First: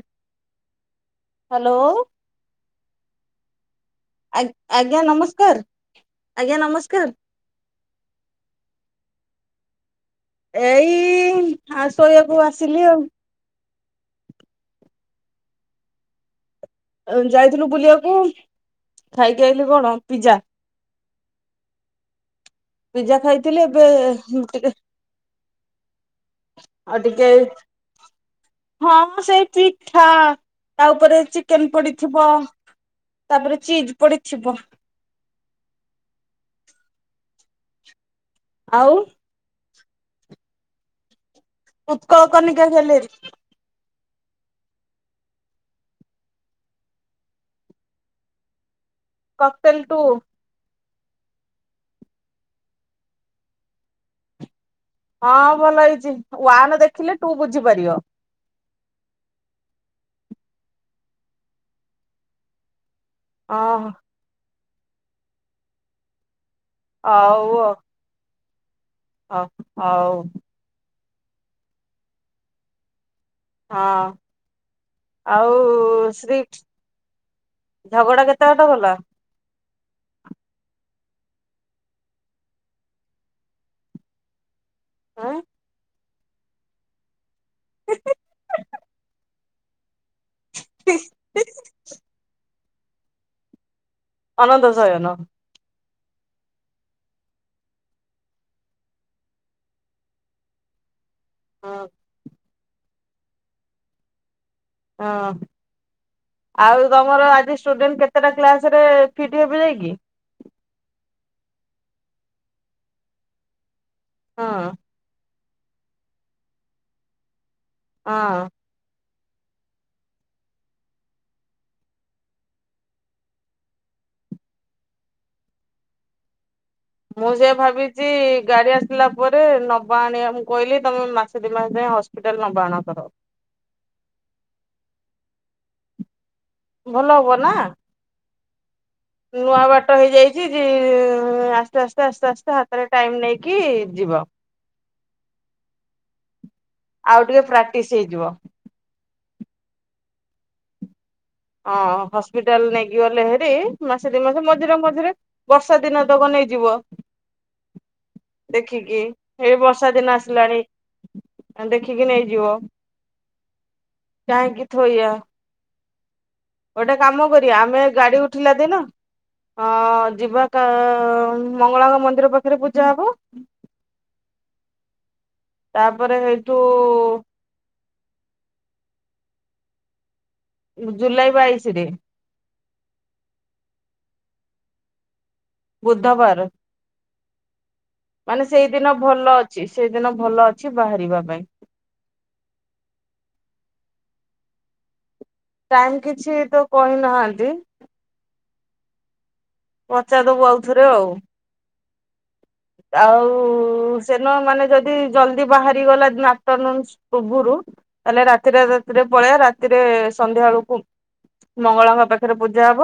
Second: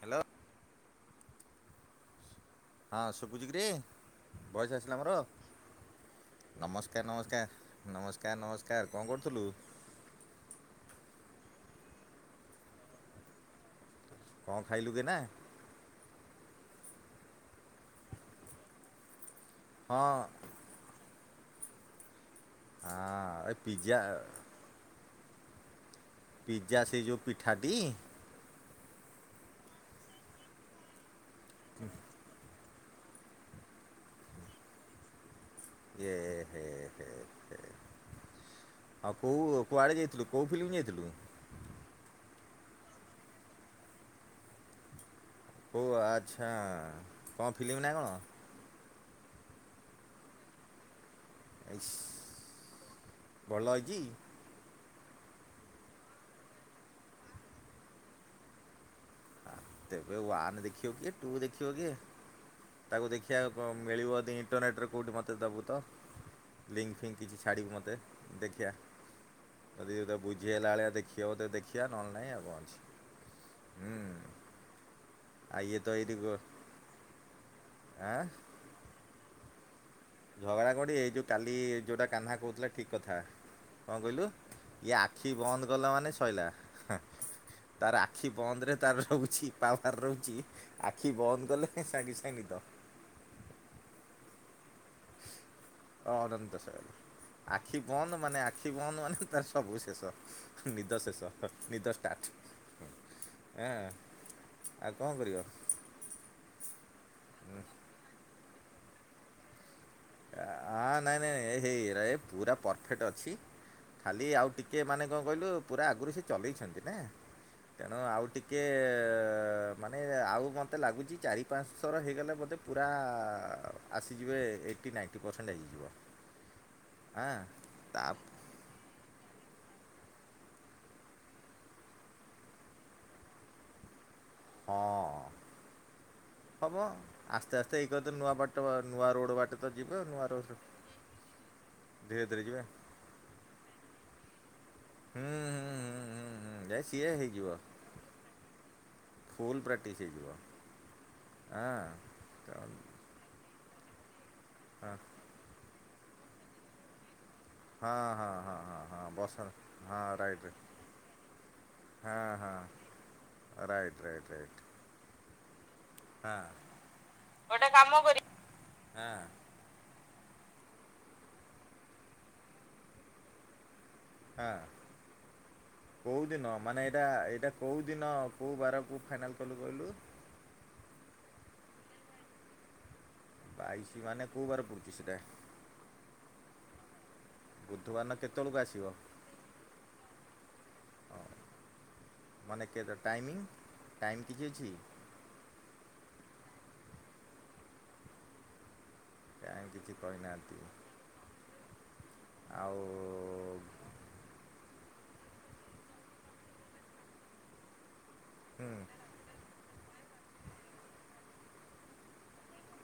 Hello ହଁ ଶୁବୁଚୁ କିରେ? ଆ ବଏସ ଆସିଲା ଆଜ୍ଞା ମୋର ନମସ୍କାର ନମସ୍କାର ନମସ୍କାର। ନମସ୍କାର ନମସ୍କାର କଣ କରୁଥୁଲୁ? ଏଇ ଆ ଶୋଇବାକୁ ଆସିଲି ଆଉ। କଅଁ ଖାଇଲୁ ଗେ ନା। ଏମ ଯାଇଥିଲୁ ବୁଲି ଆକୁ ଖାଇକି ଆଇିଲୁ କଣ ହଁ ପିଜା। ପିଜା ହଁ ଏ ଖାଇଥିଲି ଏବେ ପିଜା ଟିକେ ପିଜା ସେ ଆଉ ଯେଉଁ ଟିକେ ପିଠାଟି ହଁ ମ ସେଇ ପିଠା ତା ଉପରେ ଚି ଚିକେନ ପଡିଥିବ ତାପରେ ଚିଜ ପଡିଥିବ ଏ ହେ ହେଇ ହେ। ଆଉ। ଆଉ କୋଉ କୁଆଡ଼େ ଯାଇଥିଲୁ କୋଉଫିଲ୍ମ ଯାଇଥିଲୁ? ଉତ୍କଳ କନିକା ଗ୍ୟାଲେରୀ। ହଉ ଆଚ୍ଛା କଅଁ ଫିଲ୍ମ ନା କଣ? କିକ୍ଟେନ୍‌ ଟୁ। ଇସ୍ ବଲ ଏଇଚି? ହଁ ଭଲ ହେଇଛି ୱାାନ ଦେଖିଲେ ଟୁ ବୁଝିପାରିବ। ତେବେ ୱନ୍ ଦେଖିବ କିଏ ଟୁ ଦେଖିବ କିଏ ତାକୁ ଦେଖ୍ ହଁ [unintelligible] ଇଣ୍ଟରନେଟ୍ରେ କେଉଁଠି ମୋତେ ଦେବୁ ତ। ଲିଙ୍କ୍ ଫିକ୍ କିଛି ହଉ ଛାଡ଼ିବୁ ମୋତେ ଦେଖିିଆ ହଉ ହଉ ଯଦି ବୁ ଇଏ ହେଲାାଳିଆ ଦେଖିବ ବୋଧେ, ଦେଖିଆ ନହେଲେ ନାହିଁ ଆଉ କଣ ଅଛି। ହଁ ହୁଁ ଆଉ ଇଏ ତ ଏଇଠି ଗୋ ଷ୍ଟ୍ରିଟ ଆଁ ଝଗଡ଼ା କେତେ କେ ଭଲା। ଝଗଡ଼ା କୋଉଡି ଏଇ ଯୋଉ କାଲି ଯୋଉଟା କାହ୍ନା କହୁଥିଲା ଠିକ୍ କଥା କଣ କହିଲୁ। ଇଏ ଆଁ ଆଖି ବନ୍ଦ କଲା ମାନେ ଶଇଲା ତାର ଆଖି ବନ୍ଦରେ ତାର ରହୁଛି ପାୱାର ରହୁଛି ଆଖି ବନ୍ଦ କଲେ ସଙ୍ଗେ ସଙ୍ଗେ ନିଦ। ଆନନ୍ତ ଶୟନ। ଅନନ୍ତଶୟନ। ଆଖି ବନ୍ଦ ମାନେ ଆଖି ବନ୍ଦ ମାନେ ତ ସବୁ ଶେଷ ନିଦ ଶେଷ। ହ ହଁ ନିଦ ଷ୍ଟାର୍ଟ। ଆଉ କଣ ହଁ। କରିବ? ଆଉ ତମର ଆଜି ଷ୍ଟୁଡେଣ୍ଟ କେତେଟା କ୍ଲାସ ରେ ଫିଟ ହେବେ ଯାଇକି? ଆଁ ନାଇଁ ନାଇଁ ହେଇ ଏ ପୁରା ପରଫେକ୍ଟ୍ ଅଛି। ଖାଲି ହଁ ଆଉ ଟିକେ ମାନେ କଣ କହିଲୁ ପୁରା ଆଗରୁ ସେ ଚଲେଇଛନ୍ତି ନା ତେଣୁ ଆଉ ହଁ ଟିକେ ଏଁ ଏଁ ଏଁ ମାନେ ଆଉ ମୋତେ ଲାଗୁଛି ଚାରି ପାଞ୍ଚ ଥର ହେଇଗଲେ ମୋତେ ପୁରା ଆସିଯିବେ ଏଟି ନାଇଣ୍ଟି ପରସେଣ୍ଟ ହେଇଯିବ। ମୁଁ ଆଁ ସେଇଆ ତା ଭାବିଛି ଗାଡି ଆସିଲା ପରେ ନବା ଆଣିବା ମୁଁ କହିଲି ତମେ ମାସେ ଦି ମାସ ଯାଏ ହସ୍ପିଟାଲ ନବା ଆଣା କର। ହଁ ହବ ଭଲ ହବ ନା ଆସ୍ତେ ଆସ୍ତେ ଏଇ କ ତ ନୂଆ ବାଟ ନୂଆ ର ନୂଆ ବାଟ ହେଇଯାଇଛି ଯେ ଆସ୍ତେ ଆସ୍ତେ ଧୀରେ ଆସ୍ତେ ଧୀରେ ଆସ୍ତେ ଯିବେ। ହାତରେ ଟାଇମ ନେଇକି ଯିବ। ହୁଁ ହୁଁ ହୁଁ ହୁଁ ହୁଁ ଯାଇ ସିଏ ଆଉ ଟିକେ ପ୍ରାକ୍ଟିସ ହେଇଯିବ। ଫୁଲ ପ୍ରାଟିସ୍ ହେଇଯିବ। ଆଁ ହଁ ହଁ ହସ୍ପିଟାଲ ନେଇକି ଗଲେ ହାରିମାସେ ଦି ମାସେ ମଝିରେ ହଁ ମଝିରେ ବର୍ଷା ଦିନ ତକ ନେଇଯିବ। ହଁ ହଁ ହଁ ହଁ ଦେଖିକି ହଁ ବଷ ଏଇ ବର୍ଷା ହଁ ଦିନ ରାଇଟ୍। ଆସିଲାଣି ଦେଖିକି ହଁ ନେଇଯିବ ହଁ ରାଇଟ୍ ରାଇଟ୍ ରାଇଟ୍। କାହିଁକି ଥୋଇଆ ହାଁ। ଗୋଟେ କାମ କରିବା ଆମେ ଗାଡି ଉଠିଲା ଦିନ ହଁ ହଁ ଯିବ ତ ମଙ୍ଗଳାଙ୍କ ମନ୍ଦିର ପାଖରେ ପୂଜା ହବ ହାଁ, ତାପରେ କୋଉଦିନ ସେଇଠୁ ମାନେ ଏଇଟା ଏଇଟା କୋଉ ଦିନ କୋଉ ବାରକୁ ଫାଇନାଲ୍ କଲୁ କଇଲୁ? ଜୁଲାଇ ବାଇଶିରେ। ବାଇଶ ମାନେ କୋଉ ବାର ପଡ଼ୁଛି ସେଇଟା? ବୁଧବାର। ବୁଧବାର ନା ମାନେ କେତେବେଳକୁ ଆସିବ ସେଇସଦିନ ଭଲ ଅଛି ସେଇ ଦିନ ଭଲ ଅଛି ବାହାରିବା ପାଇଁ। ମାନେ କେତେ ଟାଇମିଂ, ଟାଇମ୍ ଠିକ୍ ଅଛି? ଟାଇମ୍ କିଛି ତ କହିନାହାନ୍ତି। ଟାଇମ୍ କିଛି ପଚାର ଦେବୁ କହିନାହାନ୍ତି ଆଉଥରେ ଆଉ ଆଉ ଆଉ-ଉ-ଉ-ଉ-ଉ ସେଦିନ ମାନେ ଯଦି ଜଲଦି ବାହାରି ଗଲା ଆପ୍ଟରନୁନସ୍ ପୂର୍ବୁରୁ ତାହଲେ ରା ହୁଁ ରାତିରେ-ରାତିରେ ପଳେଆ ରାତିରେ ସନ୍ଧ୍ୟା ବେଳକୁ ମଙ୍ଗଳାଙ୍କ ପାଖରେ ପୂଜା ହେବ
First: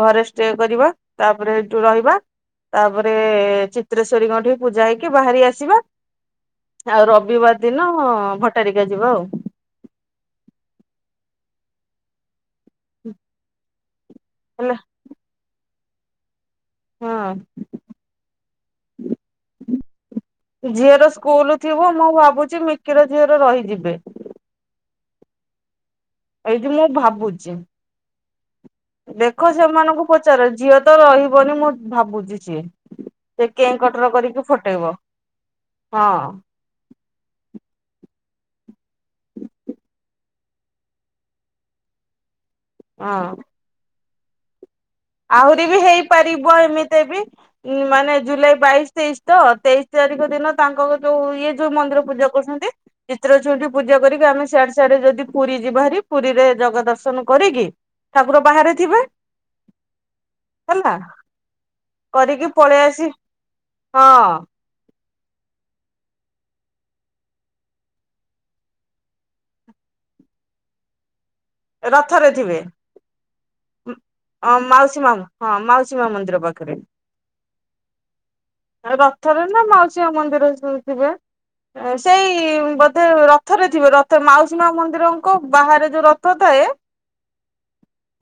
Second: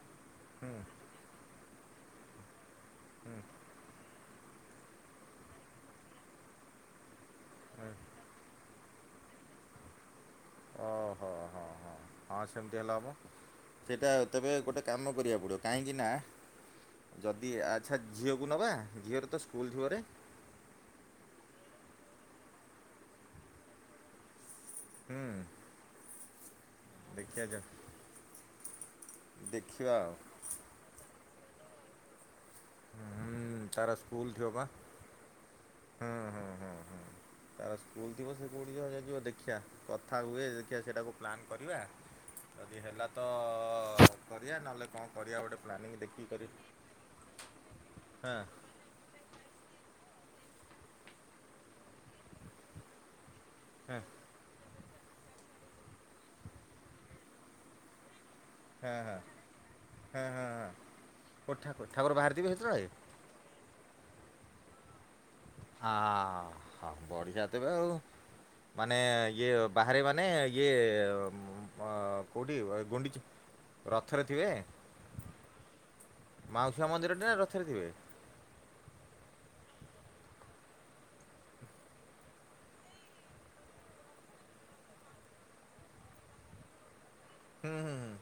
ଘରେ ଷ୍ଟେ ହୁଁ କରିବା ତାପରେ ହେଠୁ ରହିବା ତାପରେ ହୁଁ ଚି ଶ୍ବରୀଙ୍କଠି ପୂଜା ହେଇକି ବାହାରି ଆସିବା ଆଉ ରବିବାର ହୁଁ ଦିନ ଭଟ୍ ଭଟ୍ଟାରିକା ଯିବ ଆଉ ଓହୋଃ ହଁ-ହଁ, ହଁ ସେମିତି ହେଲେ ହବ, ସେଇଟା ତେବେ ହେଲା ଗୋଟେ କାମ କରିବାକୁ ପଡ଼ିବ। କାଇଁକି ନା, ହଁ ଯଦି ଆଚ୍ଛା ଝିଅକୁ ନବା ଝିଅର ତ ସ୍କୁଲ୍ ଥିବରେ? ଝିଅର ସ୍କୁଲ ଥିବ ମୁଁ ଭାବୁଛି ମିକିର ଝିଅର ରହିଯିବେ। ହୁଁ। ଏଇଠି ମୁଁ ଭାବୁଚି। ଦେଖିବା ଦେଖ ଦେଖିବା ସେମାନଙ୍କୁ ଆଉ। ପଚାର ଝିଅ ତ ରହିବନି ମୁଁ ଭାବୁଚି ଯେ ସେ ହୁଁ କେଁ ତାର କଟର ସ୍କୁଲ ଥିବ କରିକି ବା ଫଟେଇବ। ହୁଁ ହୁଁ ହୁଁ ହୁଁ। ତାର ସ୍କୁଲ ଥିବ ସେ କୋଉଠି [inaudible] ଯିବା ଦେଖିିବା। କଥା ହୁଏ ଦେଖିବା ସେଇଟାକୁ ପ୍ଲାନ୍ କରିବା। ଯଦି ହେଲା ହଁ ତ-ଅ-ଅ-ଅ କରିବା ନହେଲେ କଅଁ ଆହୁରି ବି ହେଇପାରିବ ଏମିତି ବି ମାନେ ହଁ ଜୁଲାଇ ବାଇଶ୍ ତେଇଶ ତ, ତେଇଶ ତାରିଖ ଦିନ ତାଙ୍କର ଯୋଉ ଇଏ ଯୋଉ ମନ୍ଦିର ପୂଜା କରୁଛନ୍ତି ଚିତ୍ର [unintelligible] ପୂଜା ହଁ କରିକି ଆମେ ସିଆଡେ ସିଆଡେ ଯଦି ପୁରୀ ଯିବା ହେରି ପୁରୀରେ ଜଗା ଦର୍ଶନ କରିକି ଠାକୁର ବାହାରେ ଥିବେ ହାଁ-ହାଁ, ହେଲା ହାଁ-ହାଁ-ହାଁ ଓ ଠାକୁ ଠାକୁର ବାହାରେ କରିକି ଥିବେ ପଳେଇ ସେତେବେଳେ? ଆସି ହଁ। ହାଁ-ଆ-ଆ-ଆ ହାଁ ବଢିଆ ତେବେ ଆଉ। ମାନେ ଇଏ ବାହାରେ ମାନେ ଇଏ ଅ-ଅ-ଅ ରଥରେ କୋଉଠି ଥିବେ। ଏଇ ଗୁଣ୍ଡିଡ଼ି। ରଥରେ ଥିବେ? ଅ ମାଉସୀ ମା ହଁ ମାଉସୀ ମା ମନ୍ଦିର ପାଖରେ। ମାଉସୀ ମାଆ ମନ୍ଦିରଟି ନା ରଥରେ ଥିବେ? ରଥରେ ନା ମାଉସୀ ମାଆ ମନ୍ଦିରେ ଶୋଇଥିବେ। ସେଇ-ଇ-ଇ ବୋଧେ ରଥରେ ଥିବେ ରଥ ମାଉସୀ ମାଆ ମନ୍ଦିରଙ୍କ ବାହାରେ ଯୋଉ ରଥ ଥାଏ ହୁଁ-ହୁଁ-ହୁଁ।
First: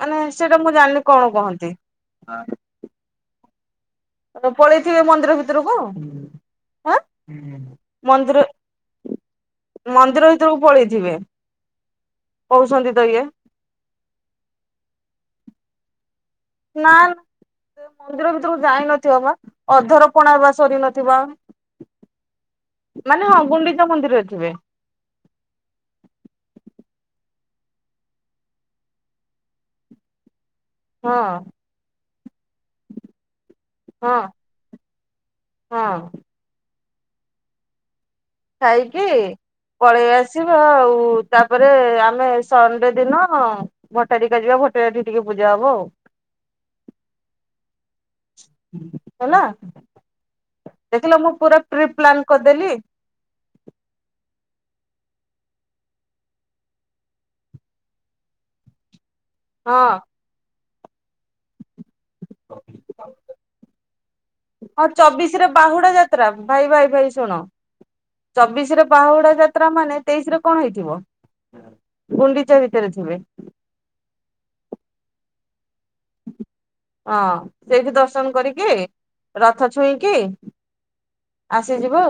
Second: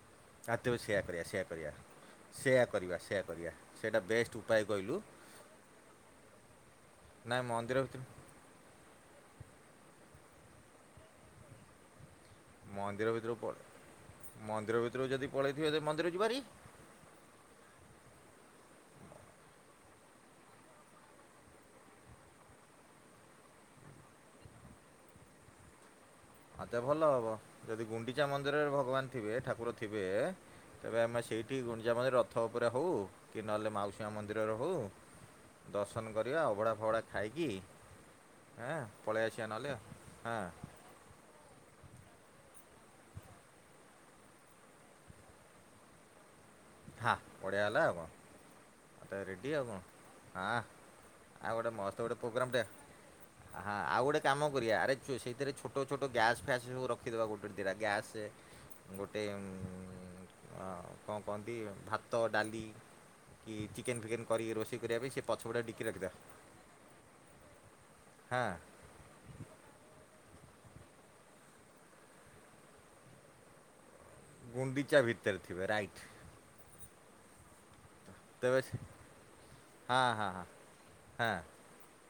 ମାନେ ତା ସେଇଟା ମୁଁ ତେବେ ଜାଣିନି ସେଇୟା କରିବା କଣ ସେଇୟା କହନ୍ତି। କରିବା ସେଇୟା କରିବା ସେଇୟା କରିବା। ସେଇଟା ବେଷ୍ଟ [inaudible] ଉପାୟ କହିଲୁ ପଳେଇଥିବେ ମନ୍ଦିର ଭିତରକୁ ଆଁ? ନାଇଁ ମନ୍ଦିର ଭିତରୁ ମନ୍ଦିର ମନ୍ଦିର ଭିତରକୁ ପଳେଇଥିବେ। କହୁଛନ୍ତି ତ ମନ୍ଦିର ଇଏ ଭିତରୁକୁ ପଳ ମନ୍ଦିର ଭିତରୁକୁ ଯଦି ପଳେଇଥିବେ ଯେ ମନ୍ଦିର ଯିବୁହାରି ନାନ୍ ମନ୍ଦିର ଭିତରକୁ ଯାଇନଥିବ ବା ଅଧର ପଣା ବା ସରି ନଥିବ। ମାନେ ହଁ ଗୁଣ୍ଡିଚା ମନ୍ଦିରରେ ଥିବେ। ଆଉ ତେ ଭଲ ହବ ଯଦି ଗୁଣ୍ଡିଚା ମନ୍ଦିରରେ ଭଗବାନ ଥିବେ ଠାକୁର ଥିବେ। ତେବେ ହଁ। ଆମେ ସେଇଠି ଗୁଣ୍ଡିଚା ମନ୍ଦିର ରଥ ଉପରେ ହଉ କି ନହେଲେ ମାଉସୀ ମା ହଁ ମନ୍ଦିରରେ ହଉ। ହଁ ଦର୍ଶନ କରିବା ଅଭଡ଼ା ଫଭଡ଼ା ଖାଇକି। ହେଁ ଖାଇକି ପଳେଇ ଆସିବା ନହେଲେ ପଳେଇ ହଁ ଆସିବା ଆଉ। ତାପରେ ଆମେ ସଣ୍ଡେ ଦିନ ଭଟ୍ଟାରିକା ଯିବା ଭଟ୍ଟାରୀ ଟିକେ ପୂଜା ହବ ଆଉ। ହଁ ବଢିଆ ହେଲା ଆଉ କଣ ତ ହେଲା। ରେଡ଼ି ଆଉ କଣ। ହଁ ଦେଖିଲ ମୁଁ ଆଉ ପୁରା ଗୋଟେ ପ୍ରି ମସ୍ତ ଗୋଟେ ପ୍ଲାନ୍ ପୁଗ୍ରାମ ଟେ। କରିଦେଲି ହଁ ଆଉ ଗୋଟେ କାମ କରିବା ଆରେ ଚୁ ସେଇଥିରେ ଛୋଟ ଛୋଟ ଗ୍ୟାସ୍ ଫ୍ୟାସ୍ ସବୁ ରଖିଦବା ଗୋଟେ ଦିଟା ଗ୍ୟାସେ। ଗୋଟେ ଉଁ - ହଁ। କଅଁ କଅନ୍ତି ଭାତ ଡାଲି। କି ଚିକେନ୍ ଫିକେନ୍ କରିକି ରୋଷେଇ ହଁ କରିବା ପାଇଁ ସେ ଚବିଶିରେ ପଛପଟେ ଡିକି ବାହୁଡା ରଖିଦେବା ଯାତ୍ରା ଭାଇ ଭାଇ ଭାଇ ଶୁଣ। ହଁ ଚବିଶିରେ ବାହୁଡା ଯାତ୍ରା ମାନେ ତେଇଶି ରେ କଣ ହେଇଥିବ ଗୁଣ୍ଡିଚା ଭିତେରେ ଥିବେ। ଗୁଣ୍ଡିଚା ଭିତେରେ ଥିବେ ରାଇଟ୍। ହଁ ସେଇଠି ଦର୍ଶନ ତେବେ କରିକି ସେ ରଥ ହଁ ଛୁଇଁକି ହଁ ଆ ସେ ଯିବ।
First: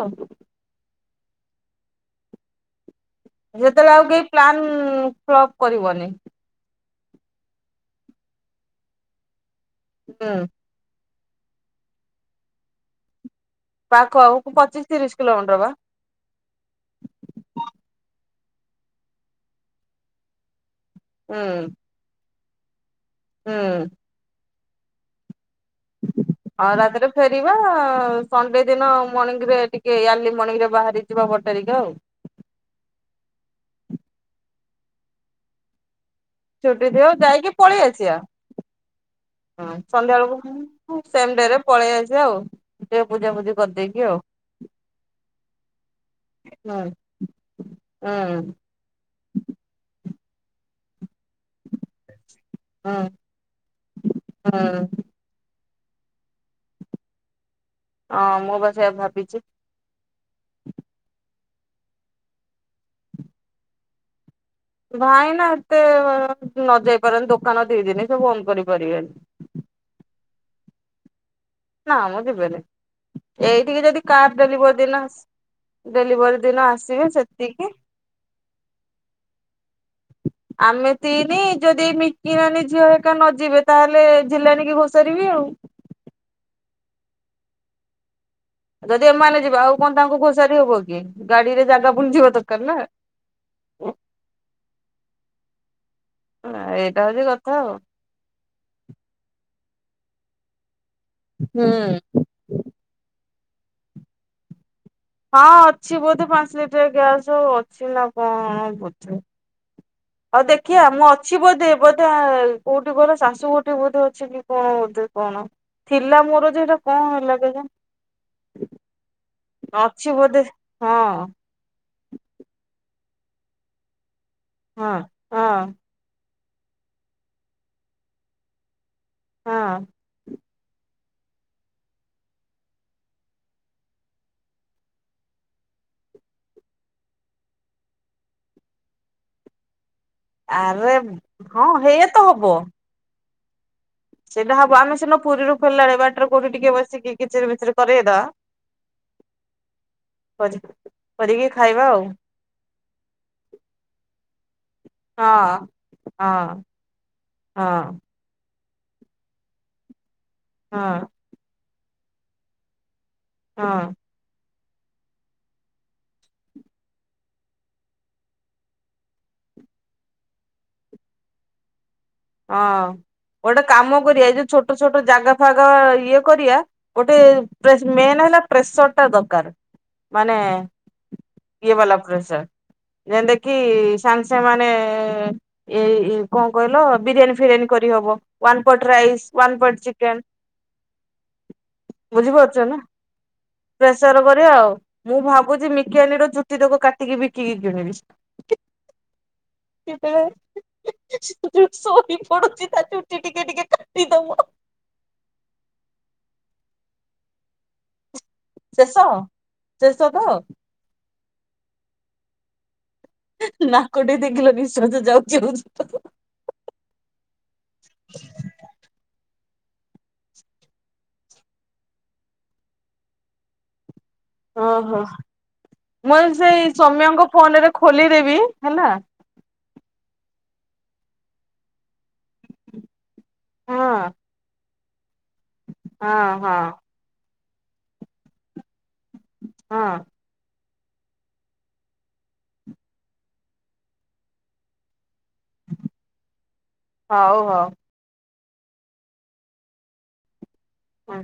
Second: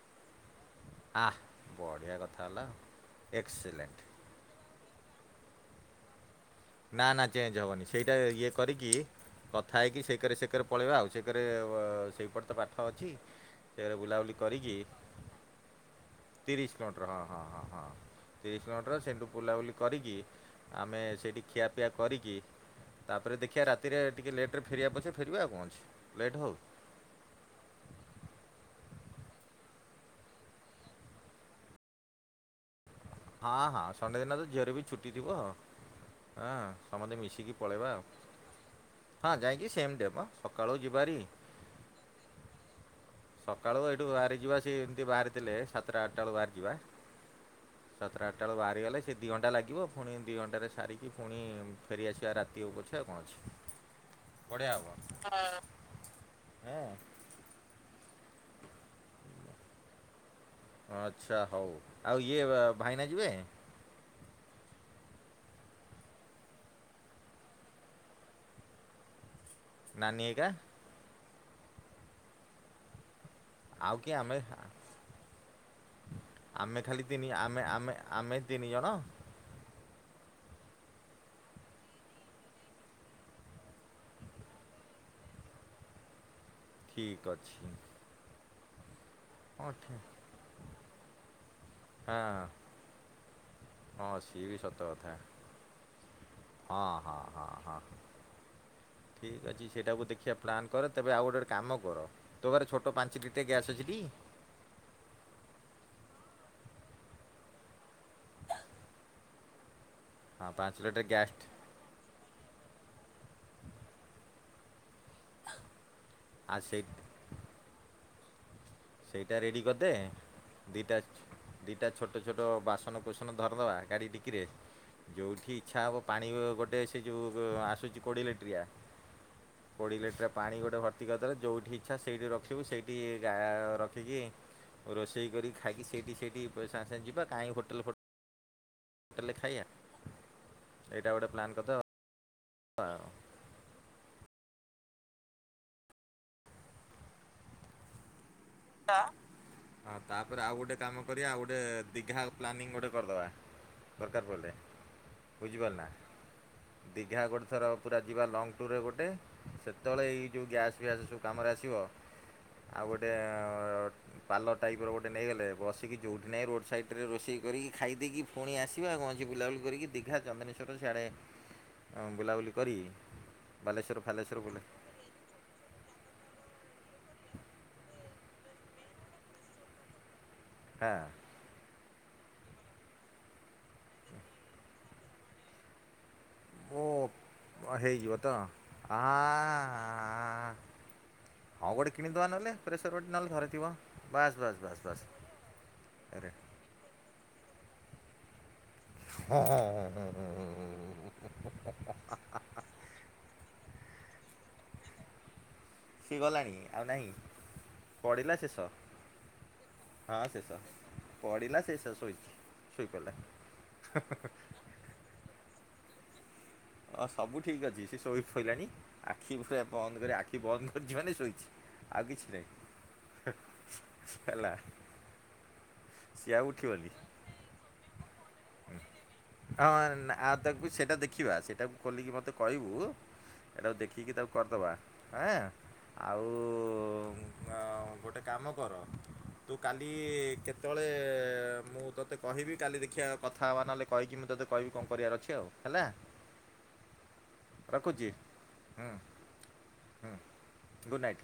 ଆଃ ବଢିଆ କଥା ହେଲା ଆଉ। ଯେତେବେଳେ ଆଉ କେହି ପ୍ଲାନ୍ ଫ୍ଲପ କରିବନି। ନା ନା ଚେଞ୍ଜ ହବନି ସେଇଟା ଇଏ କରିକି କଥା ହେଇକି ହୁଁ ସେକରେ ସେକରେ ପଳେଇବା ଆଉ ସେକରେ ସେଇପଟେ ତ ପାଠ ଅଛି। ସେଇକରେ ପାଖ ଆଉ ବୁଲାବୁଲି କୁ କରିକି ପଚିଶ ତିରିଶ କିଲୋମିଟର ପା। ତିରିଶ କିଲମିଟର ହଁ ହଁ ହଁ ହଁ ତିରିଶ କିଲମିଟର ସେଠୁ ବୁଲାବୁଲି କରିକି ଆମେ। ସେଠି ହୁଁ ଖିଆପିଆ କରିକି ତାପରେ ଦେଖିବା ହୁଁ ରାତିରେ ଟିକିଏ ଲେଟ୍ ରେ ଫେରିବା ପଛେ ଫେରିବା ଆଉ କଣ ଅଛି। ଲେଟ୍ ହଉ। ହଁ ରାତିରେ ଫେରିବା ସଣ୍ଡେ ଦିନ ମର୍ଣିଂ ରେ ଟିକେ ଆର୍ଲି ମର୍ଣିଂ ରେ ବାହାରି ଯିବା ବଟ୍ଟାରିକା ଆଉ। ହଁ ହଁ ସଣ୍ଡେ ଦିନତ ଝିଅରେ ବି ଛୁଟି ଥିବ। ହଁ ଛୁଟି ଦିଅ ସମତେ ଯାଇକି ମିଶିକି ପଳେଇ ପଳେଇବା ଆଉ। ଆସିବା ହଁ ଯାଇକି ସେମ୍ ଡେ ସନ୍ଧ୍ୟା ପା ସକାଳୁ ବେଳକୁ ଯିବା ହାରି। ସେମ ଡେ ରେ ପଳେଇ ଆସିବା ଆଉ। ଟିକେ ପୂଜା ପୂଜି ସକାଳୁ କରିଦେଇକି ଏଇଠୁ ଆଉ ବାହାରିଯିବା ସିଏ ଏମିତି ବାହାରିଥିଲେ ସାତଟା ଆଠଟା ବେଳକୁ ହୁଁ ବାହାରିଯିବା। ସାତଟା ଆଠଟା ହୁଁ [unintelligible] ବାହାରିଗଲେ ସିଏ ଦି ଘଣ୍ଟା ଲାଗିବ ଫୁଣି ଦି ଘଣ୍ଟାରେ ସାରିକି ଫୁଣି ଫେରି ଆସିବା ରାତି ହଉ ହୁଁ ପଛେ କଣ ଅଛି ବଢ଼ିଆ ହୁଁ। ହବ। ହଁ। ହଁ ମୁଁ ପା ସେଇଆ ଭାବିଛି। ଆଚ୍ଛା ହଉ ଆଉ ଇଏ ଭାଇନା ଯିବେ? ଭାଇନା ଏତେ ନ ଯାଇ ପାରନ୍ତି ଦୋକାନ ଦି ଦିନି ସେ ବନ୍ଦ କରିପାରିବେନି। ନାନୀ ହେକା। ନା ମ ଯିବେନି ଏଇଠିକି ଆଉ ଯଦି କିଏ ଆମେ କାର ଡେଲିବଏ ଦିନ ସ ଆମେ ଖାଲି ତିନି ଆମେ ଆମେ ଆମେ ତିନି ଜଣ। ଆମେ ତିନି ଯଦି ମିକି ନାନୀ ଝିଅ ହେକା ନ ଯିବେ ତାହେଲେ ଝିଲାଣି କି ଘୋଷାରିବି ଆଉ। ଠିକ୍ ଅଛି। ଯଦି ଏମାନେ ଯିବେ। ହଁ ଆଉ କଣ ଠିକ୍ ତାଙ୍କୁ ଘୋଷାରି ହବ କି ଗାଡିରେ ଜାଗା ପୁଣି ହଁ ଥିବା ଦରକାର ନା? ହଁ ସିଏବି ସତ କଥା। ହଁ ଏଇଟା ହଁ ହଉଛି ହଁ କଥା ଆଉ। ହଁ। ଠିକ୍ ଅଛି ସେଇଟାକୁୁ ଦେଖିବା ପ୍ଲାନ୍ କର ତେବେ ଆଉ ଗୋଟେ ଗୋଟେ କାମ ହୁଁ। କର। ତୋ ଘର ଛୋଟ ପାଞ୍ଚ ଲିଟ୍ରିଆ ଗ୍ୟାସ୍ ଅଛି ଟି? ହଁ ଅଛି ବୋଧେ ପାଞ୍ଚ ଲିଟର ଗ୍ୟାସ୍ ଯଉ ଅଛି ନା କଣ ବୋଧେ। ଆଉ ହଁ ପାଞ୍ଚ ଦେଖିଆ ଲିଟର ମୁଁ ଗ୍ୟାସ୍ ଅଛି ବୋଧେ ବୋଧେ ହା କୋଉଠି କହିଲ ଶାଶୁ ଗଠି ବୋଧେ ଅଛି କି କଣ ବୋଧେ। କଣ ଥିଲା ମୋର ଆଉ ଯେଇଟା ସେଇ କଣ ହେଲା କେଜାଣି। ସେଇଟା ରେଡ଼ି କରିଦେ ଅଛି ବୋଧେ ଦିଇଟା ହଁ ଦିଟା ଛୋଟ ଛୋଟ ବାସନ କୁସନ ଧରିଦବା ଗାଡି ଡିକିରେ ହଁ। ଯୋଉଠି ହଁ ଇଚ୍ଛା ହେବ ପାଣି ଗୋ ଗୋଟେ ସେ ଯୋଉ ଗୋ ଆସୁଛି କୋଡ଼ିଏ ଲିଟରିଆ ହଁ କୋଡିଏ ଲିଟର ପାଣି ଗୋଟେ ଭର୍ତ୍ତି କରିଦଲେ ଯୋଉଠି ଇଚ୍ଛା ସେଇଠି ରଖିବୁ ସେଇଠି ଗା ଅ ରଖିକି ରୋଷେଇ କରିକି ଖାଇକି ସେଇଠି ସେଇଠି ଅ ସାଙ୍ଗେ ସାଙ୍ଗେ ଯିବା କାହିଁ ହୋଟେଲ ଫୋ ଟେଲେ ରେ ଖାଇଆ। ଆରେ ବ ହଁ ହେଇଆ ତ ହବ। ହଁ। ସେଇଟା ହବ ଆମେ ସିନା ପୁରୀରୁ ଫେରିଲାବେଳେ ବାଟରେ କୋଉଠି ଟିକେ ବସିକି କିଚିରି ମିଚିରି କରେଇଦବା। ପା ହଁ ତାପରେ ଆଉ ଗୋଟେ କାମ କରିବା ଆଉ କରିକି ଗୋଟେ ଖାଇବା ଆଉ ଦିଘା ପ୍ଲାନିଂ ଗୋଟେ କରିଦବା ଦରକାର ପଡ଼ିଲେ। ହଁ ବୁଝିପାରିଲୁ ନା ହଁ ଦିଘା ଗୋଟେ ଥର ପୁରା ହଁ ଯିବା ଲଙ୍ଗ୍ ଟୁୁରରେ ଗୋଟେ ସେତେବେଳେ ଏଇ ଯୋଉ ଗ୍ୟାସ୍ ଫ୍ୟାସ୍ ହଁ ସବୁ କାମରେ ଆସିବ ଆଉ ଗୋଟେ ହଁ। ପାଲ ଟାଇପ୍ ର ଗୋଟେ ନେଇଗଲେ ବସିକି ଯୋଉଠି ନାହିଁ ରୋଡ଼୍ ସାଇଡ଼୍ ରେ ରୋଷେଇ କରିକି ଖାଇ ଦେଇକି ପୁଣି ଆସିବା ଆଉ କଣ ଅଛି ବୁଲାବୁଲି କରିକି ଦୀଘା ଚନ୍ଦନେଶ୍ୱର ସିଆଡ଼େ ବୁଲାବୁଲି ହଁ କରି ଗୋଟେ ବାଲେଶ୍ୱର କାମ କରିଆ ଏଇ ଫାଲେଶ୍ୱର ଯୋଉ ବୁଲେ ଛୋଟ ଛୋ ଟେ ଜାଗା ଫାଗା ଇଏ କରିଆ ଗୋଟେ ପ୍ରେ ମେନ୍ ହେଲା ପ୍ରେସର ଟା ଦରକାର। ମାନେ ହଁ। ଇଏ ବାଲା ପ୍ରସର। ଯେମତା କିି ସାଙ୍ଗେସାଙ୍ଗେ ମାନେ ଏଇ କଣ କହିଲ ବିରିୟାନୀ ଫିରିୟାନୀ ମୁଁ କରିହବ ହେଇଯିବ ତ ୱାନ୍ ପଟ ରାଇସ୍ ୱାନ ପଟ ଚିକେନ। ଆଁ ହଁ ଗୋଟେ କିଣିଦବା ନହେଲେ ବୁଝିପାରୁଛ ନା ପ୍ରେସର ଗୋଟେ ନହେଲେ ଘରେ ଥିବ ପ୍ରେସର ବାସ୍ କରିବା ବାସ୍ ଆଉ ବାସ୍ ବାସ୍ ମୁଁ ଭାବୁଛି ମିକିଆଣ୍ଟିର ଆରେ ଚୁ ଟି ତକୁ କାଟିକି ବିକିକି କିଣିବି ହି। ହଁ [unintelligible] ଜି ତା ଚୁଟି ଟିକେ ଟିକେ କାଟିଦବୁ ହଁ। ଖି ଗଲାଣି ଆଉ ନାହିଁ ପଡ଼ିଲା ଶେଷ ଶେଷ ହଁ ତ ଶେଷ। ପଡିଲା ସେଷ ଶୋଇଛି ଶୋଇପଡିଲା। ନାକଟି ଦେଖିଲ ନିଶ୍ଵାସ ଯାଉଛି ଆଉଛି। ହଁ ସବୁ ଠିକ ଅଛି ସେ ଶୋଇ ପଇଲାଣି ଆଖି ପୁରା ବନ୍ଦ କରି ଆଖି ବନ୍ଦ କରିଛି ମାନେ ଶୋଇଛି। ଆଉ କିଛି ନାହିଁ ହେ ହେଲା। ଓହୋ ମୁଁ ସିଏ ଆଉ ସେଇ ଉଠିବନି ସୌମ୍ୟଙ୍କ ଫୋନ ରେ ଖୋଲିଦେବି ହେଲା? ହଁ ନାଁ ଆଉ ତାକୁ ସେଇଟା ଦେଖିବା ସେଟାକୁ ଖୋଲିକି ମୋତେ କହିବୁ, ଏଇଟାକୁ ହଁ ଦେଖିକି ତାକୁ କରିଦେବା ଆଁ! ହଁ ହଁ ଆଉ-ଉ ଅଁ ଗୋଟେ କାମ କର, ତୁ କାଲି ହଁ କେତ୍ ତଳେ-ଏ ମୁଁ ତୋତେ କହିବି, କାଲି ଦେଖିଆ କଥା ହେବା ନହେଲେ କହିକି, ମୁଁ ତୋତେ କହିବି କଣ କରିବାର ଅଛି ଆଉ? ହେଲା, ହଉ ହଉ। ରଖୁଛି। ହୁଁ, ହୁଁ ଗୁଡ଼୍ ନାଇଟ୍!